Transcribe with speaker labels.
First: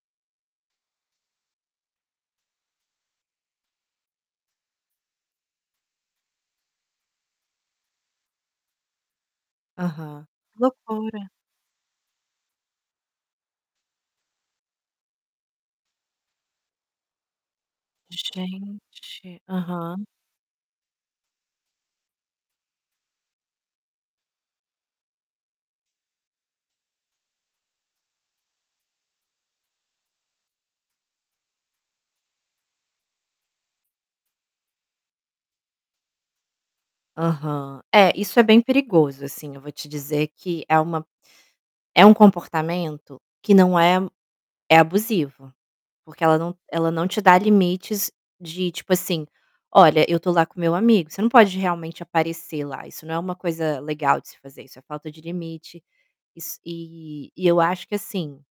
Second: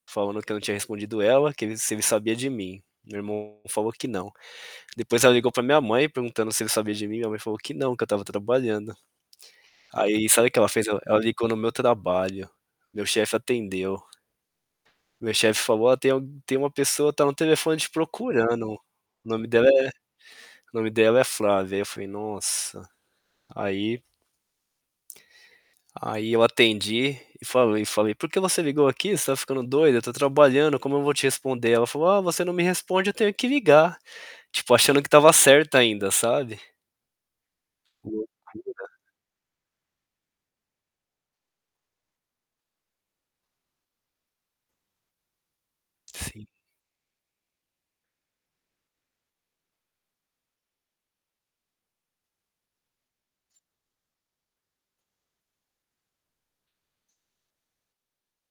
Speaker 1: Falando que eu não tinha respondido ela, que ele se ele sabia de mim. Meu irmão falou que não. Depois ela ligou pra minha mãe perguntando se ele sabia de mim, minha mãe falou que não, que eu estava trabalhando.
Speaker 2: Aham.
Speaker 1: Aí sabe o
Speaker 2: Que
Speaker 1: que ela fez? El ela
Speaker 2: loucura.
Speaker 1: ligou no meu trabalho. Meu chefe atendeu. Meu chefe falou: "Ó, tem al tem uma pessoa tá no telefone te procurando. O
Speaker 2: Gente.
Speaker 1: nome dela é o
Speaker 2: Aham.
Speaker 1: nome dela é Flávia". Aí eu falei: "Nossa". Aí aí eu atendi e falei falei: "Por que você ligou aqui? Você tá ficando doida? Eu tô trabalhando, como eu vou te responder?". Ela falou: "Ah, você não me responde, eu tenho que ligar". Tipo, achando que estava certa ainda, sabe?
Speaker 2: Aham. É,
Speaker 1: "Tenho
Speaker 2: isso é
Speaker 1: que te
Speaker 2: bem
Speaker 1: ligar".
Speaker 2: perigoso, assim, eu vou te dizer que é uma é um comportamento que não é é abusivo, porque ela
Speaker 1: Sim.
Speaker 2: não ela não te dá limites de, tipo assim: "Olha, eu tô lá com o meu amigo, você não pode realmente aparecer lá". Isso não é uma coisa legal de se fazer, isso é falta de limite. Is e e eu acho que, assim